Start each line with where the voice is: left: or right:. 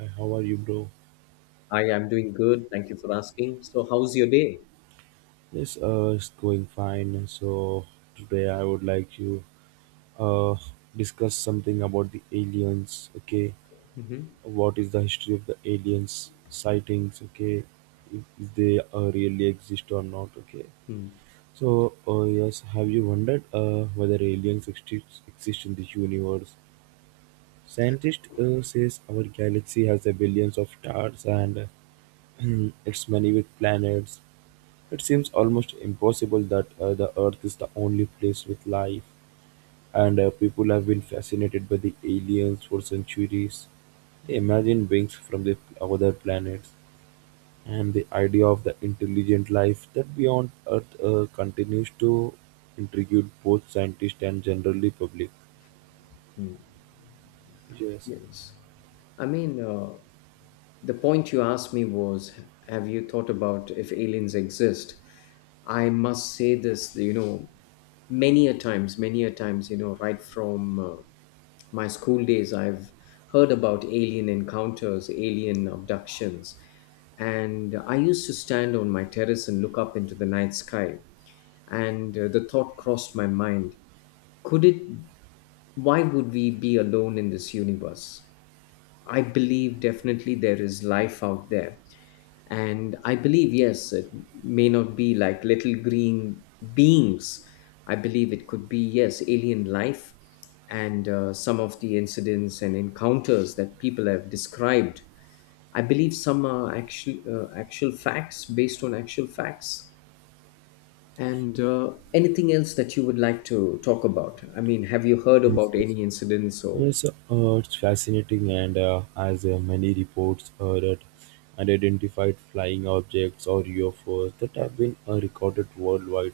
right: Hi, how are you, bro?
left: Hi, I'm doing good. Thank you for asking. So, how's your day?
right: Yes, it's going fine. So today I would like you uh discuss something about the aliens. Okay,
left: Mm-hmm.
right: what is the history of the aliens sightings? Okay, if they really exist or not? Okay.
left: Mm-hmm.
right: Have you wondered whether aliens exist in the universe? Scientist says our galaxy has a billions of stars and it's many with planets. It seems almost impossible that the Earth is the only place with life, and people have been fascinated by the aliens for centuries. They imagine beings from the other planets, and the idea of the intelligent life that beyond Earth continues to intrigue both scientists and generally public. Yes,
left: Yes. I mean, the point you asked me was, have you thought about if aliens exist? I must say this, you know, many a times, you know, right from my school days, I've heard about alien encounters, alien abductions. And I used to stand on my terrace and look up into the night sky. And the thought crossed my mind, could it why would we be alone in this universe? I believe definitely there is life out there. And I believe, yes, it may not be like little green beings. I believe it could be, yes, alien life. And some of the incidents and encounters that people have described, I believe some are actual facts, based on actual facts. And anything else that you would like to talk about? I mean, have you heard
right: yes,
left: about
right: yes.
left: any incidents or?
right: Yes, uh, it's fascinating, and as many reports that unidentified flying objects or UFOs that have been recorded worldwide.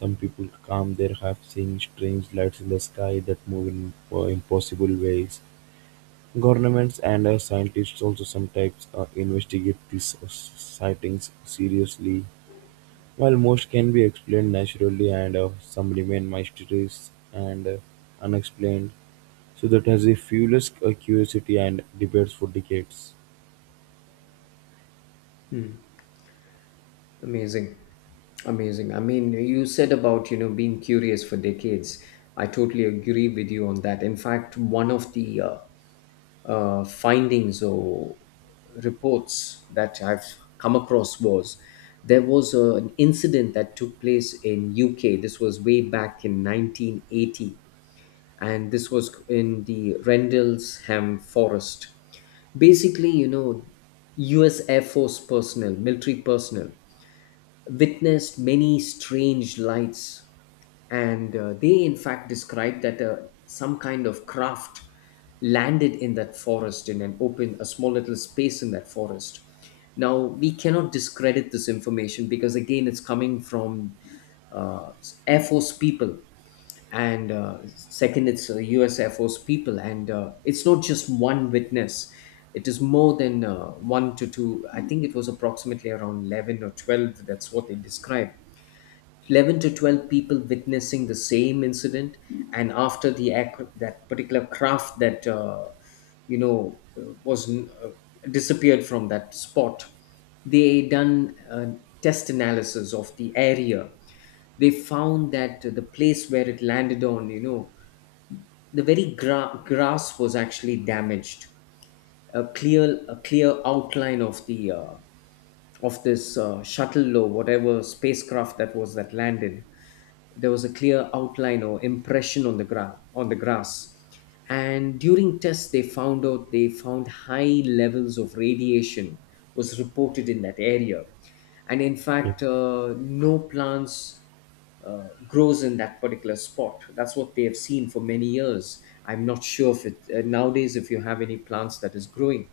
right: Some people come there have seen strange lights in the sky that move in impossible ways. Governments and scientists also sometimes investigate these sightings seriously. While most can be explained naturally, and some remain mysterious and unexplained. So that has a fueled curiosity and debates for decades.
left: Amazing. Amazing. I mean, you said about, you know, being curious for decades. I totally agree with you on that. In fact, one of the findings or reports that I've come across was, there was an incident that took place in UK. This was way back in 1980, and this was in the Rendlesham Forest. Basically, you know, US Air Force personnel, military personnel, witnessed many strange lights, and they, in fact, described that some kind of craft landed in that forest, in an open, a small little space in that forest. Now, we cannot discredit this information, because, again, it's coming from uh, Air Force people, and second, it's US Air Force people, and it's not just one witness, it is more than one to two. I think it was approximately around 11 or 12, that's what they described. 11 to 12 people witnessing the same incident. And after that particular craft that you know, disappeared from that spot, they done a test analysis of the area. They found that the place where it landed on, you know, the very grass was actually damaged. A clear outline of the of this shuttle, or whatever spacecraft that was that landed, there was a clear outline or impression on the on the grass. And during tests, they found out, they found high levels of radiation was reported in that area. And in
right: Yeah.
left: fact, no plants grows in that particular spot, that's what they have seen for many years. I'm not sure if it, nowadays, if you have any plants that is growing.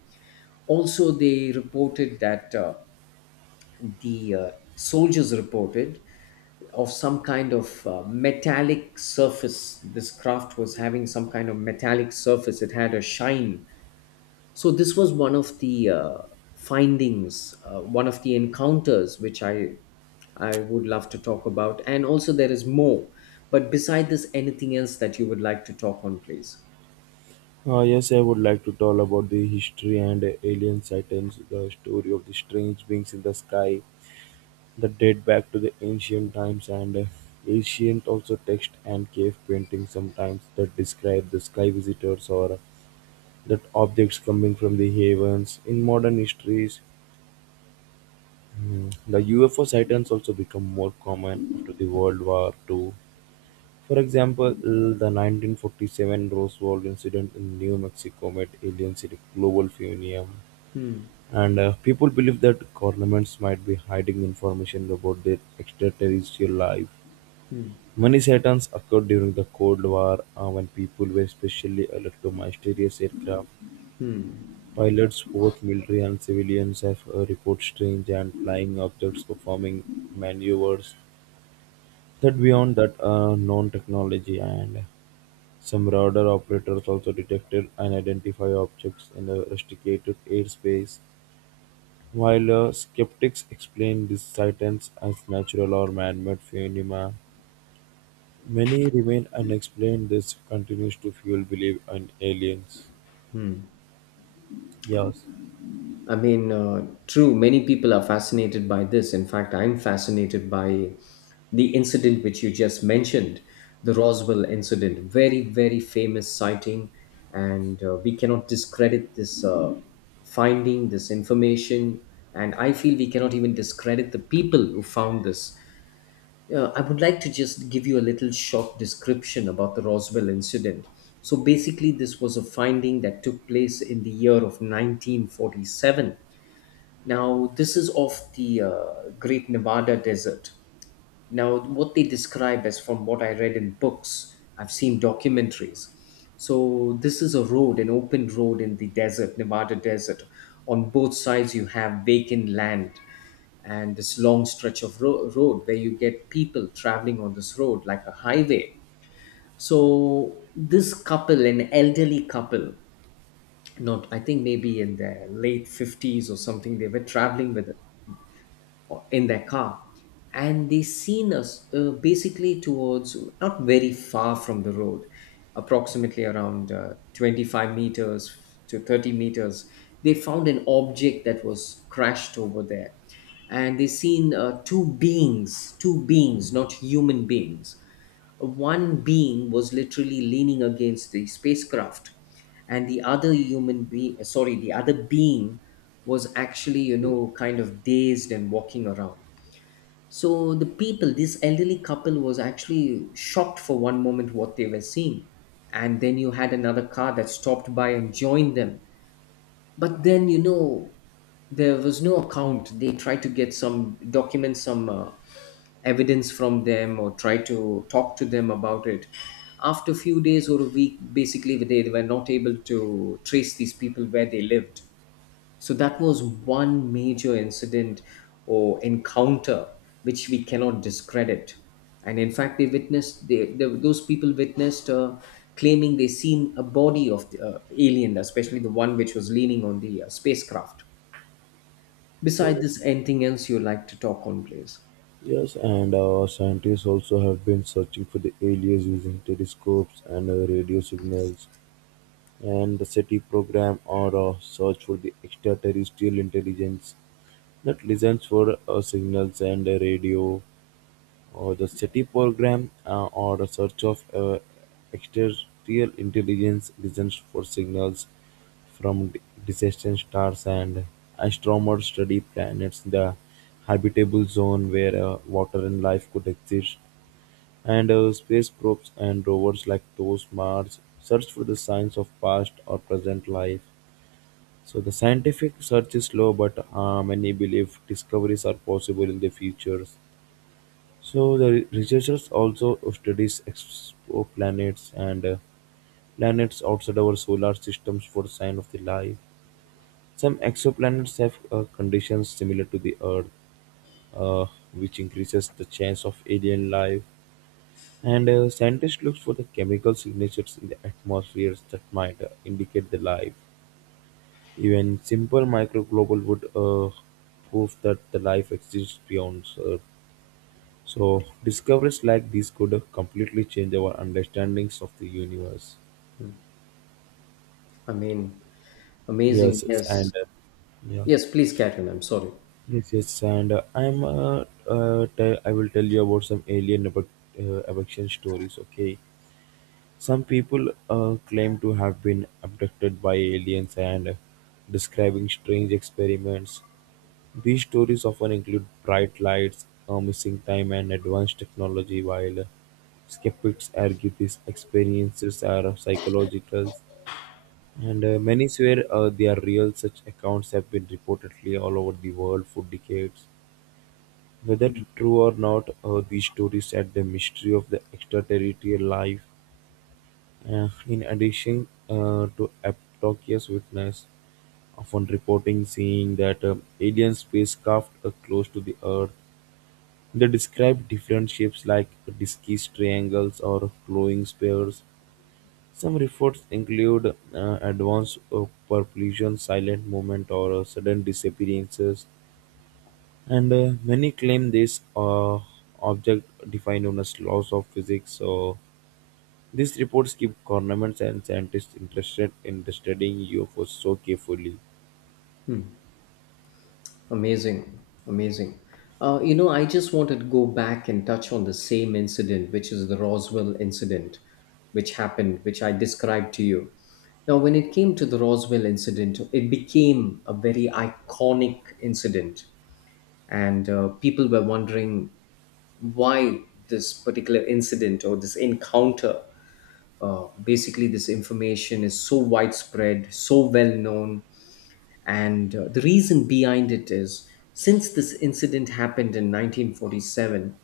left: Also, they reported that the soldiers reported of some kind of metallic surface. This craft was having some kind of metallic surface, it had a shine. So, this was one of the findings, one of the encounters which I would love to talk about. And also, there is more. But beside this, anything else that you would like to talk on, please?
right: Yes, I would like to tell about the history and alien sightings, the story of the strange beings in the sky that date back to the ancient times, and ancient also text and cave paintings sometimes that describe the sky visitors or that objects coming from the heavens. In modern histories, the UFO sightings also become more common after the World War II. For example, the 1947 Roswell incident in New Mexico made aliens a global phenomenon,
left: Hmm.
right: and people believe that governments might be hiding information about their extraterrestrial life. Many sightings occurred during the Cold War when people were especially alert to mysterious aircraft. Pilots, both military and civilians, have reported strange and flying objects performing maneuvers that beyond that known technology. And some radar operators also detected unidentified objects in a restricted airspace, while skeptics explain these sightings as natural or man-made phenomena. Many remain unexplained. This continues to fuel belief in aliens. Yes,
left: I mean, true, many people are fascinated by this. In fact, I'm fascinated by the incident which you just mentioned, the Roswell incident. Very, very famous sighting. And we cannot discredit this finding, this information. And I feel we cannot even discredit the people who found this. I would like to just give you a little short description about the Roswell incident. So basically, this was a finding that took place in the year of 1947. Now, this is of the Great Nevada Desert. Now, what they describe as, from what I read in books, I've seen documentaries. So, this is a road, an open road in the desert, Nevada desert. On both sides, you have vacant land, and this long stretch of road where you get people traveling on this road like a highway. So, this couple, an elderly couple, not, I think maybe in their late 50s or something, they were traveling with a, or in their car, and they seen us, basically towards, not very far from the road, approximately around 25 meters to 30 meters, they found an object that was crashed over there. And they seen two beings, two beings, not human beings. One being was literally leaning against the spacecraft, and the other human being, sorry, the other being was actually, you know, kind of dazed and walking around. So the people, this elderly couple was actually shocked for one moment what they were seeing. And then you had another car that stopped by and joined them. But then, you know, there was no account. They tried to get some documents, some evidence from them, or try to talk to them about it. After a few days or a week, basically they were not able to trace these people, where they lived. So that was one major incident or encounter which we cannot discredit. And in fact, they witnessed, those people witnessed, claiming they seen a body of the alien, especially the one which was leaning on the spacecraft. Besides this, anything else you like to talk on, please?
right: yes, and Scientists also have been searching for the aliens using telescopes and radio signals, and the SETI program or a search for the extraterrestrial intelligence that listens for signals and radio, or the SETI program or a search of extraterrestrial intelligence listens for signals from distant stars. And astronomers study planets the habitable zone where water and life could exist, and space probes and rovers like those Mars search for the signs of past or present life. So the scientific search is slow, but many believe discoveries are possible in the future. So the researchers also studies exoplanets and planets outside our solar systems for sign of the life. Some exoplanets have conditions similar to the Earth, uh, which increases the chance of alien life. And scientists look for the chemical signatures in the atmospheres that might indicate the life. Even simple microglobal would prove that the life exists beyond Earth. So discoveries like these could completely change our understandings of the universe.
left: I mean, amazing,
right: Yes, yes,
left: yes.
right: and yeah,
left: Yes, please carry on. I'm sorry.
right: yes, yes, and I'm tell, I will tell you about some abduction stories. Okay, some people claim to have been abducted by aliens and describing strange experiments. These stories often include bright lights, missing time, and advanced technology, while skeptics argue these experiences are psychological. And many swear they are real. Such accounts have been reportedly all over the world for decades. Whether true or not, these stories add the mystery of the extraterrestrial life. In addition to Apatoki's witness, often reporting seeing that alien spacecraft close to the Earth, they describe different shapes like disky triangles or glowing spheres. Some reports include advanced propulsion, silent movement, or sudden disappearances, and many claim this object defined on as laws of physics. So these reports keep governments and scientists interested in the studying UFOs so carefully.
left: Hmm. Amazing. Amazing. You know, I just wanted to go back and touch on the same incident, which is the Roswell incident, which happened, which I described to you. Now, when it came to the Roswell incident, it became a very iconic incident. And people were wondering why this particular incident or this encounter, basically, this information is so widespread, so well known. And the reason behind it is, since this incident happened in 1947,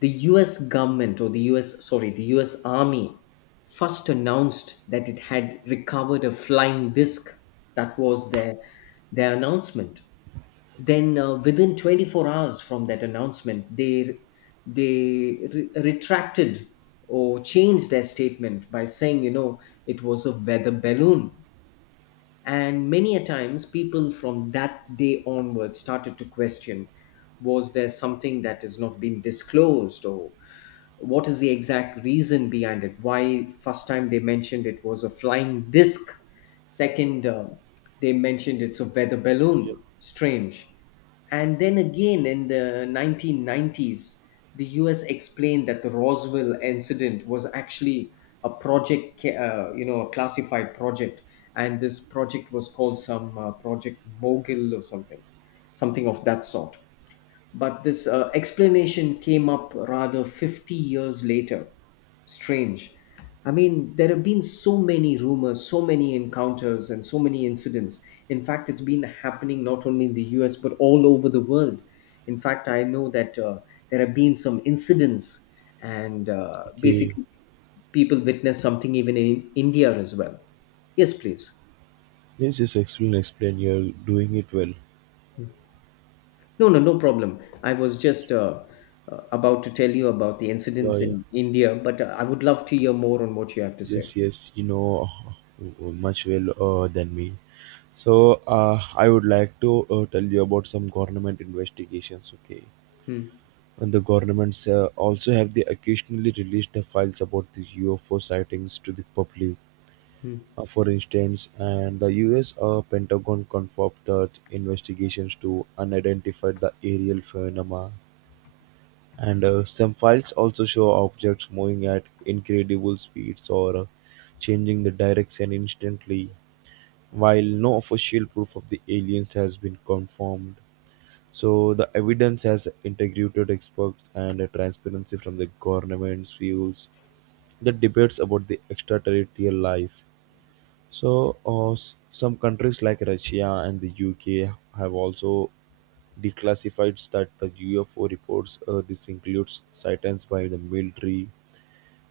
left: the US government, or the US, sorry, the US Army first announced that it had recovered a flying disc. That was their announcement. Then, within 24 hours from that announcement, they retracted or changed their statement by saying, you know, it was a weather balloon. And many a times, people from that day onwards started to question, was there something that has not been disclosed, or what is the exact reason behind it? Why first time they mentioned it was a flying disc, second they mentioned it's a weather
right: Yep.
left: balloon. Strange. And then again, in the 1990s, the US explained that the Roswell incident was actually a you know, a classified project. And this project was called some Project Mogul or something, something of that sort. But this explanation came up rather 50 years later. Strange. I mean, there have been so many rumors, so many encounters, and so many incidents. In fact, it's been happening not only in the US, but all over the world. In fact, I know that there have been some incidents, and
right: Okay,
left: basically, people witness something even in India as well. Yes, please.
right: this is excellent. Explain. You're doing it well.
left: No, no, no problem. I was just about to tell you about the
right: Yeah,
left: incidents
right: yeah.
left: in India, but I would love to hear more on what you have to
right: Yes,
left: say.
right: yes. You know, much well than me. So I would like to tell you about some government investigations. Okay,
left: Hmm,
right: and the governments also have the occasionally released the files about the UFO sightings to the public.
left: hmm,
right: For instance, and the US Pentagon confirmed that investigations to unidentified the aerial phenomena. And some files also show objects moving at incredible speeds or changing the direction instantly, while no official proof of the aliens has been confirmed. So the evidence has integrated experts and transparency from the government's views. The debates about the extraterrestrial life, so, some countries like Russia and the UK have also declassified that the UFO reports. This includes sightings by the military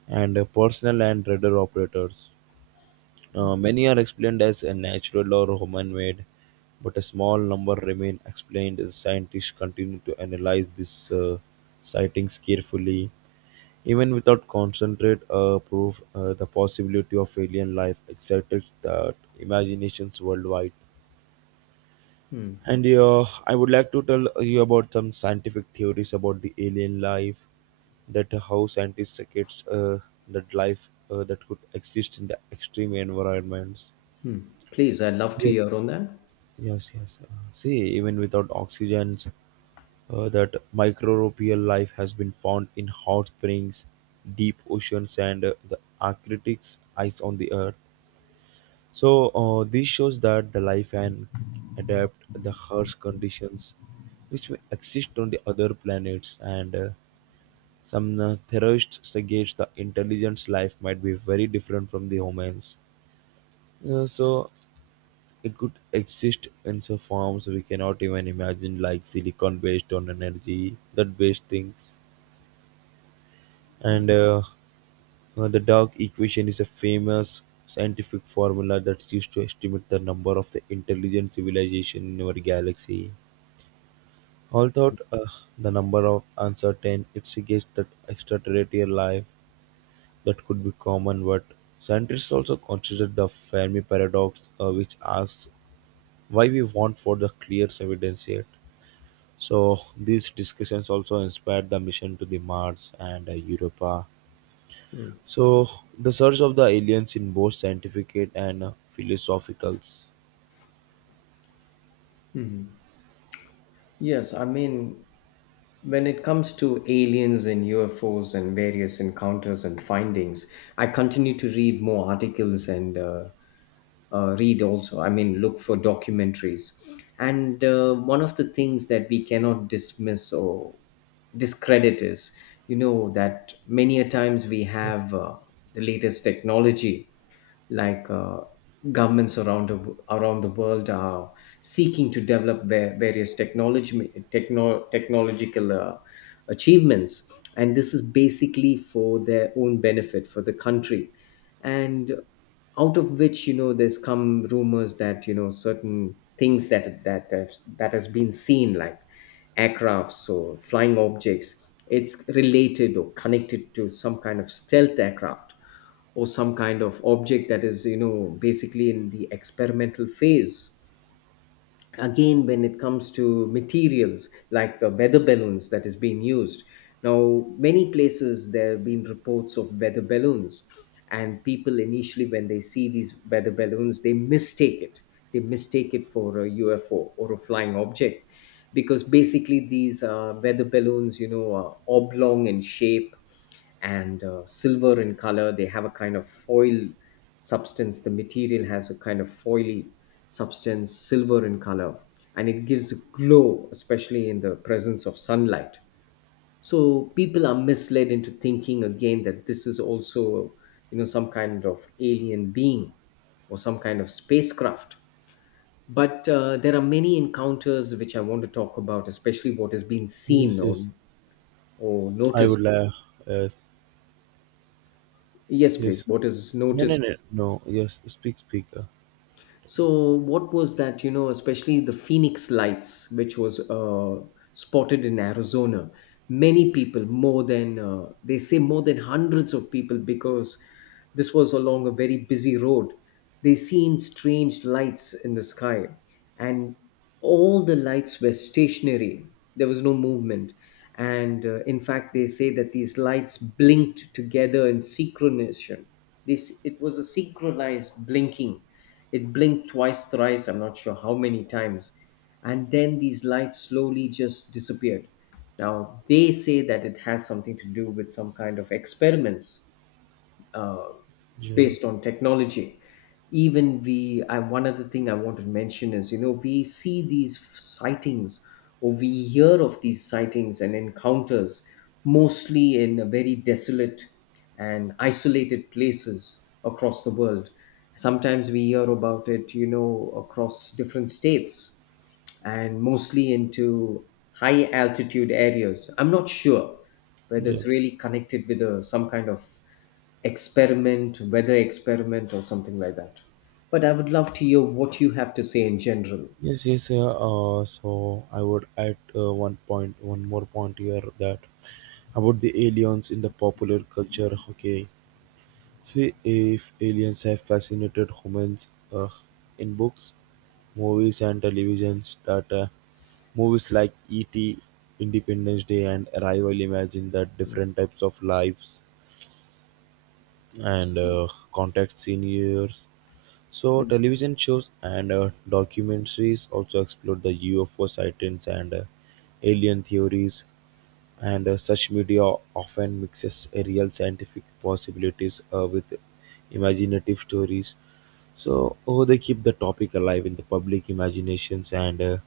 right: and personal and radar operators. Many are explained as a natural or human-made, but a small number remain explained. As scientists continue to analyze these sightings carefully even without concentrate proof, the possibility of alien life excites that imaginations worldwide.
left: hmm,
right: And I would like to tell you about some scientific theories about the alien life, that how scientists gets that life that could exist in the extreme environments.
left: hmm. Please, I'd love to
right: Yes,
left: hear on that.
right: yes, yes. Uh, See, even without oxygens, that microbial life has been found in hot springs, deep oceans, and the Arctic's ice on the Earth. So this shows that the life can adapt the harsh conditions which may exist on the other planets, and some theorists suggest the intelligence life might be very different from the humans. So it could exist in some forms we cannot even imagine, like silicon based on energy, that based things. And The dog equation is a famous scientific formula that's used to estimate the number of the intelligent civilization in our galaxy. Although the number of uncertain, it suggests that extraterrestrial life that could be common, but scientists also consider the Fermi paradox, which asks why we want for the clear evidence yet. So these discussions also inspired the mission to the Mars and Europa.
left: Hmm,
right: So, the search of the aliens in both scientific and philosophical.
left: hmm. Yes, I mean, when it comes to aliens and UFOs and various encounters and findings, I continue to read more articles and read also, I mean, look for documentaries. And one of the things that we cannot dismiss or discredit is, you know, that many a times we
right: Yeah.
left: have the latest technology, like governments around the, around the world are seeking to develop various technological achievements. And this is basically for their own benefit, for the country. And out of which, you know, there's come rumors that, you know, certain things that, that has been seen, like aircrafts or flying objects, it's related or connected to some kind of stealth aircraft, or some kind of object that is, you know, basically in the experimental phase. Again, when it comes to materials like the weather balloons that is being used, now many places there have been reports of weather balloons. And people initially, when they see these weather balloons, they mistake it for a UFO or a flying object. Because basically, these weather balloons, you know, are oblong in shape and silver in color. They have a kind of foil substance. The material has a kind of foily substance, silver in color, and it gives a glow, especially in the presence of sunlight. So people are misled into thinking, again, that this is also, you know, some kind of alien being or some kind of spacecraft. But there are many encounters which I want to talk about, especially what has been seen
right: Yes, yes.
left: or
right: I
left: noticed.
right: would like. Yes,
left: Yes, please.
right: yes.
left: What is
right: No, no,
left: noticed?
right: no, no. Yes, speak, speak.
left: So what was that? You know, especially the Phoenix Lights, which was spotted in Arizona. Many people, more than they say, more than hundreds of people, because this was along a very busy road. They seen strange lights in the sky, and all the lights were stationary. There was no movement, and in fact, they say that these lights blinked together in synchronization. This it was a synchronized blinking. It blinked twice, thrice. I'm not sure how many times, and then these lights slowly just disappeared. Now they say that it has something to do with some kind of experiments uh,
right: Yeah,
left: based on technology. Even we I one other thing I want to mention is, you know, we see these sightings or we hear of these sightings and encounters mostly in a very desolate and isolated places across the world. Sometimes we hear about it, you know, across different states, and mostly into high altitude areas. I'm not sure whether
right: yeah.
left: it's really connected with some kind of experiment, weather experiment, or something like that. But I would love to hear what you have to say in general.
right: Yes, yes. Yeah. So, I would add one point, one more point here that about the aliens in the popular culture. Okay, see, if aliens have fascinated humans in books, movies and television data. Movies like E.T., Independence Day and Arrival imagine that different types of lives and contact seniors. So television shows and documentaries also explore the UFO sightings and alien theories, and such media often mixes real scientific possibilities with imaginative stories, so oh, they keep the topic alive in the public imaginations. And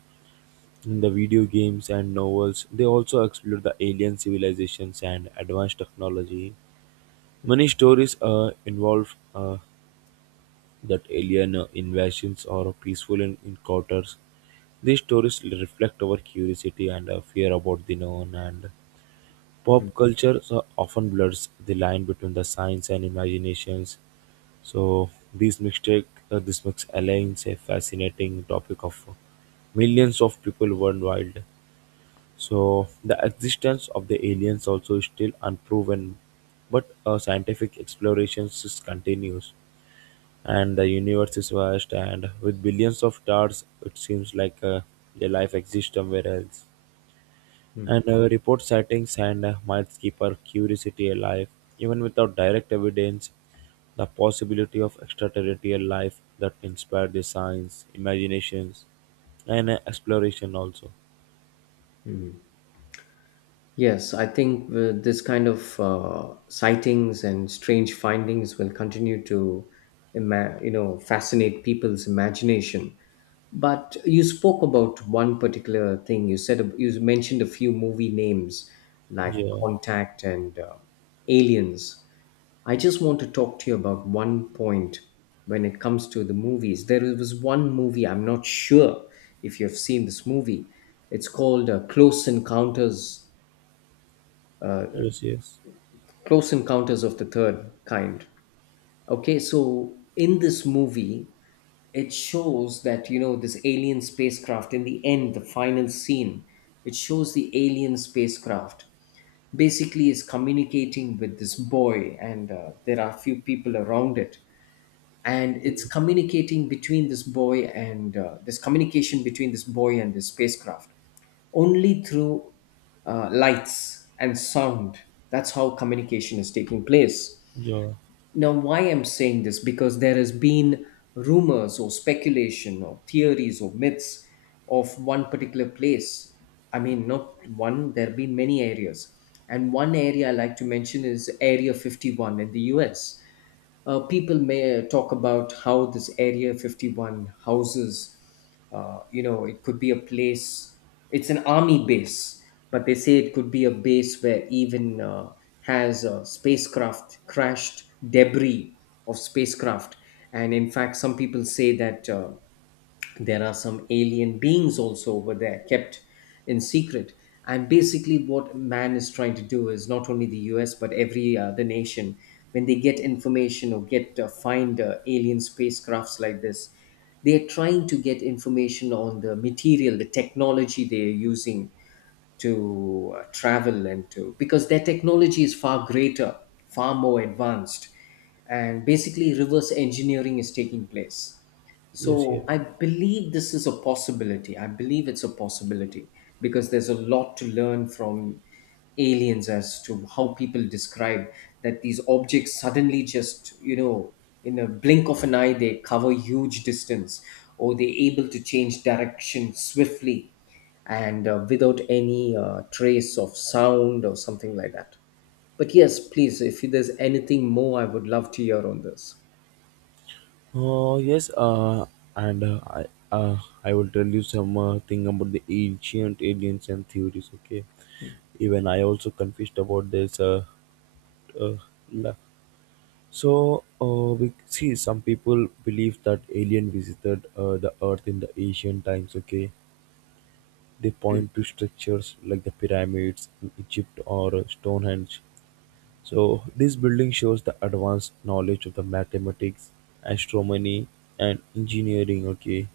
right: in the video games and novels, they also explore the alien civilizations and advanced technology. Many stories involve that alien invasions or peaceful encounters. These stories reflect our curiosity and fear about the known. And
left: Mm,
right: pop culture so often blurs the line between the science and imaginations. So this makes aliens a fascinating topic of millions of people worldwide. So the existence of the aliens also is still unproven, but scientific explorations is continues, and the universe is vast, and with billions of stars, it seems like a life exists somewhere else,
left: mm.
right: and report sightings and might keep our curiosity alive. Even without direct evidence, the possibility of extraterrestrial life that inspired the science imaginations and exploration also.
left: Yes, I think this kind of sightings and strange findings will continue to fascinate people's imagination. But you spoke about one particular thing. You said you mentioned a few movie names like
right: Yeah,
left: Contact and Aliens. I just want to talk to you about one point when it comes to the movies. There was one movie, I'm not sure if you've seen this movie. It's called Close Encounters,
right: yes, yes,
left: Close Encounters of the Third Kind. Okay, so in this movie, it shows that, you know, this alien spacecraft, in the end, the final scene, it shows the alien spacecraft basically is communicating with this boy, and there are a few people around it, and it's communicating between this boy and this communication between this boy and this spacecraft only through lights and sound. That's how communication is taking place.
right: yeah,
left: Now why I'm saying this, because there has been rumors or speculation or theories or myths of one particular place. I mean, not one, there have been many areas, and one area I like to mention is Area 51 in the US. People may talk about how this Area 51 houses, you know, it could be a place, it's an army base, but they say it could be a base where even has spacecraft crashed, debris of spacecraft. And in fact, some people say that. There are some alien beings also over there kept in secret, and basically what man is trying to do is not only the US but every other nation, when they get information or get find alien spacecrafts like this, they're trying to get information on the material, the technology they're using to travel and to, because their technology is far greater, far more advanced, and basically reverse engineering is taking place.
right: yes, yes.
left: So I believe this is a possibility. I believe it's a possibility because there's a lot to learn from aliens, as to how people describe that these objects suddenly just, you know, in a blink of an eye, they cover huge distance, or they're able to change direction swiftly and without any trace of sound or something like that. But yes, please, if there's anything more, I would love to hear on this.
right: Oh yes, and uh, I will tell you some thing about the ancient aliens and theories. Okay, even I also confused about this. Uh, la- we see some people believe that alien visited the earth in the ancient times. Okay, they
left: Mm.
right: point to structures like the pyramids in Egypt or Stonehenge. So this building shows the advanced knowledge of the mathematics, astronomy, and engineering. Okay,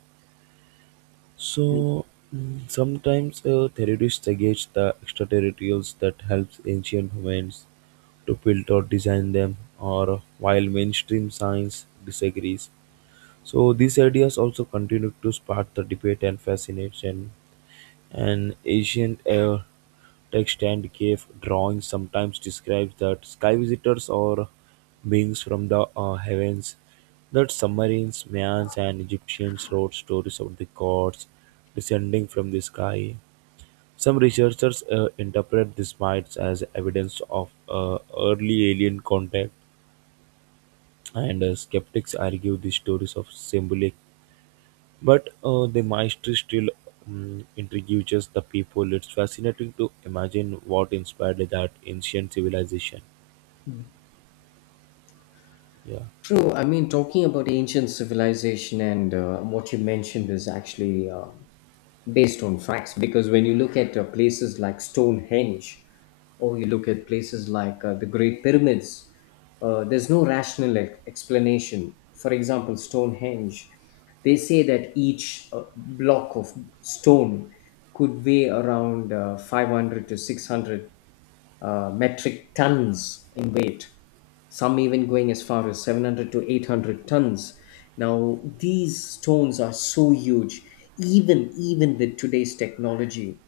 right: so sometimes terrorists against the extraterrestrials that helps ancient humans to build or design them, or while mainstream science disagrees. So these ideas also continued to spark the debate and fascination. An ancient text and cave drawing sometimes describes that sky visitors or beings from the heavens, that submarines, Mayans, and Egyptians wrote stories of the gods descending from the sky. Some researchers interpret these myths as evidence of early alien contact, and skeptics argue these stories of symbolic. But the maestri still intrigues the people. It's fascinating to imagine what inspired that ancient civilization. Yeah,
left: True. I mean, talking about ancient civilization and what you mentioned is actually based on facts, because when you look at places like Stonehenge, or you look at places like the Great Pyramids, there's no rational explanation. For example, Stonehenge, they say that each block of stone could weigh around 500 to 600 metric tons in weight, some even going as far as 700 to 800 tons. Now, these stones are so huge, even with today's technology,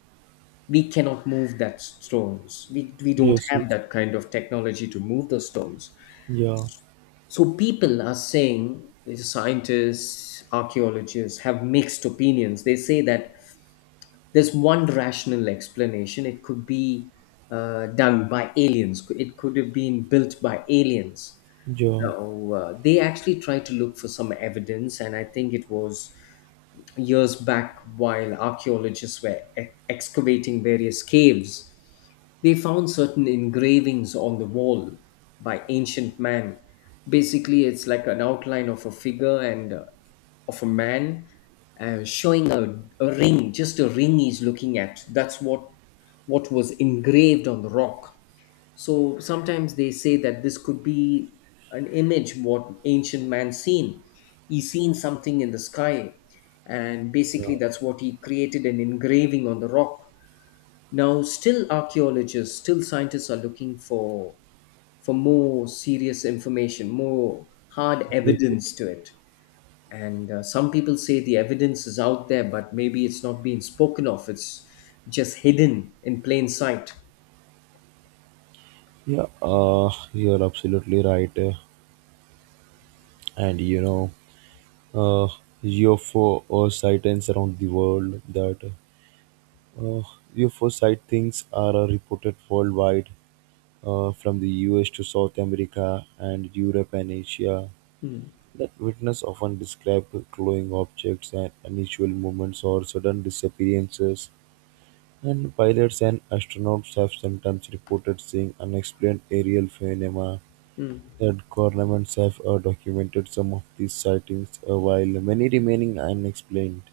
left: we cannot move that stones. We don't
right: yes,
left: have
right: yes.
left: that kind of technology to move the stones.
right: Yeah,
left: So people are saying, scientists, archaeologists have mixed opinions. They say that there's one rational explanation. It could be done by aliens. It could have been built by aliens.
right: yeah,
left: Now, they actually tried to look for some evidence, and I think it was years back while archaeologists were excavating various caves. They found certain engravings on the wall by ancient man. Basically, it's like an outline of a figure and of a man showing a ring, just a ring he's looking at. That's what was engraved on the rock. So sometimes they say that this could be an image what ancient man seen. He seen something in the sky, and
right: yeah,
left: basically that's what he created, an engraving on the rock. Now, still archaeologists, still scientists are looking for more serious information, more hard
right: true, true.
left: evidence to it. And some people say the evidence is out there, but maybe it's not being spoken of. It's just hidden in plain sight.
right: Yeah. You're absolutely right. And you know, uh, UFO or sightings around the world that uh, UFO sightings are reported worldwide, from the US to South America and Europe and Asia.
left: Hmm,
right: That witnesses often described glowing objects and unusual movements or sudden disappearances, and pilots and astronauts have sometimes reported seeing unexplained aerial phenomena.
left: hmm,
right: That governments have documented some of these sightings, while many remaining unexplained.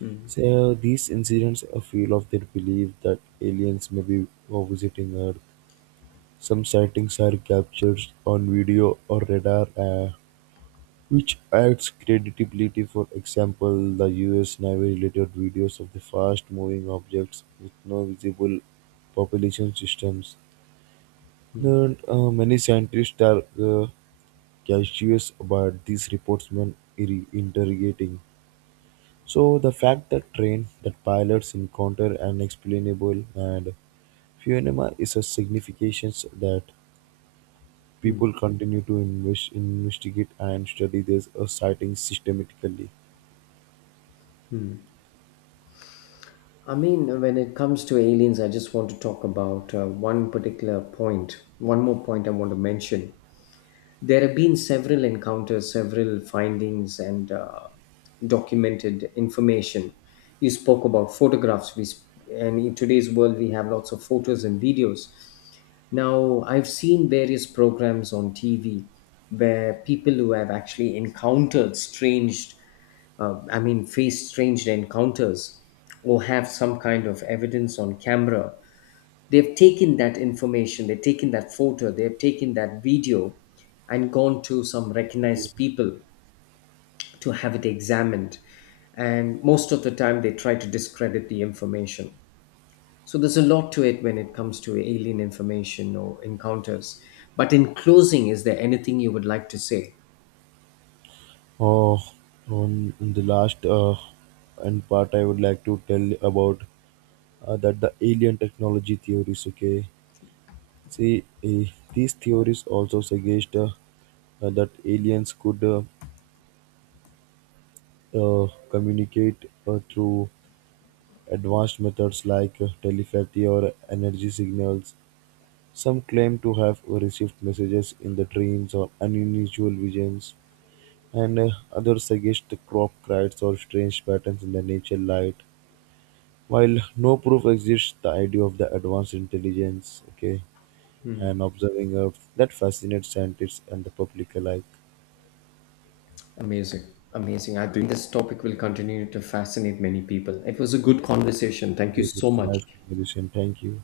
left: hmm,
right: So these incidents are fuel of their belief that aliens may be visiting Earth. Some sightings are captured on video or radar. Which adds credibility, for example, the US Navy related videos of the fast moving objects with no visible population systems.
left: hmm,
right: And many scientists are cautious about these reports when interrogating. So the fact that train that pilots encounter unexplainable and phenomena is a significance that
left: hmm.
right: people continue to investigate and study this sighting systematically.
left: I mean, when it comes to aliens, I just want to talk about one particular point, one more point I want to mention. There have been several encounters, several findings, and documented information. You spoke about photographs, and in today's world, we have lots of photos and videos. Now, I've seen various programs on TV where people who have actually encountered strange, I mean, faced strange encounters, or have some kind of evidence on camera, they've taken that information, they've taken that photo, they've taken that video, and gone to some recognized people to have it examined. And most of the time, they try to discredit the information. So there's a lot to it when it comes to alien information or encounters. But in closing, is there anything you would like to say?
right: Oh, on the last and part, I would like to tell about that the alien technology theories. Okay, see, these theories also suggest that aliens could communicate through advanced methods like telepathy or energy signals. Some claim to have received messages in the dreams or unusual visions, and others suggest crop cries or strange patterns in the nature light. While no proof exists, the idea of the advanced intelligence, okay,
left: Hmm.
right: and observing of that fascinates scientists and the public alike.
left: Amazing. Amazing. I think this topic will continue to fascinate many people. It was a good conversation. Thank you
right: Yes,
left: so
right: it's a nice
left: much.
right: conversation. Thank you.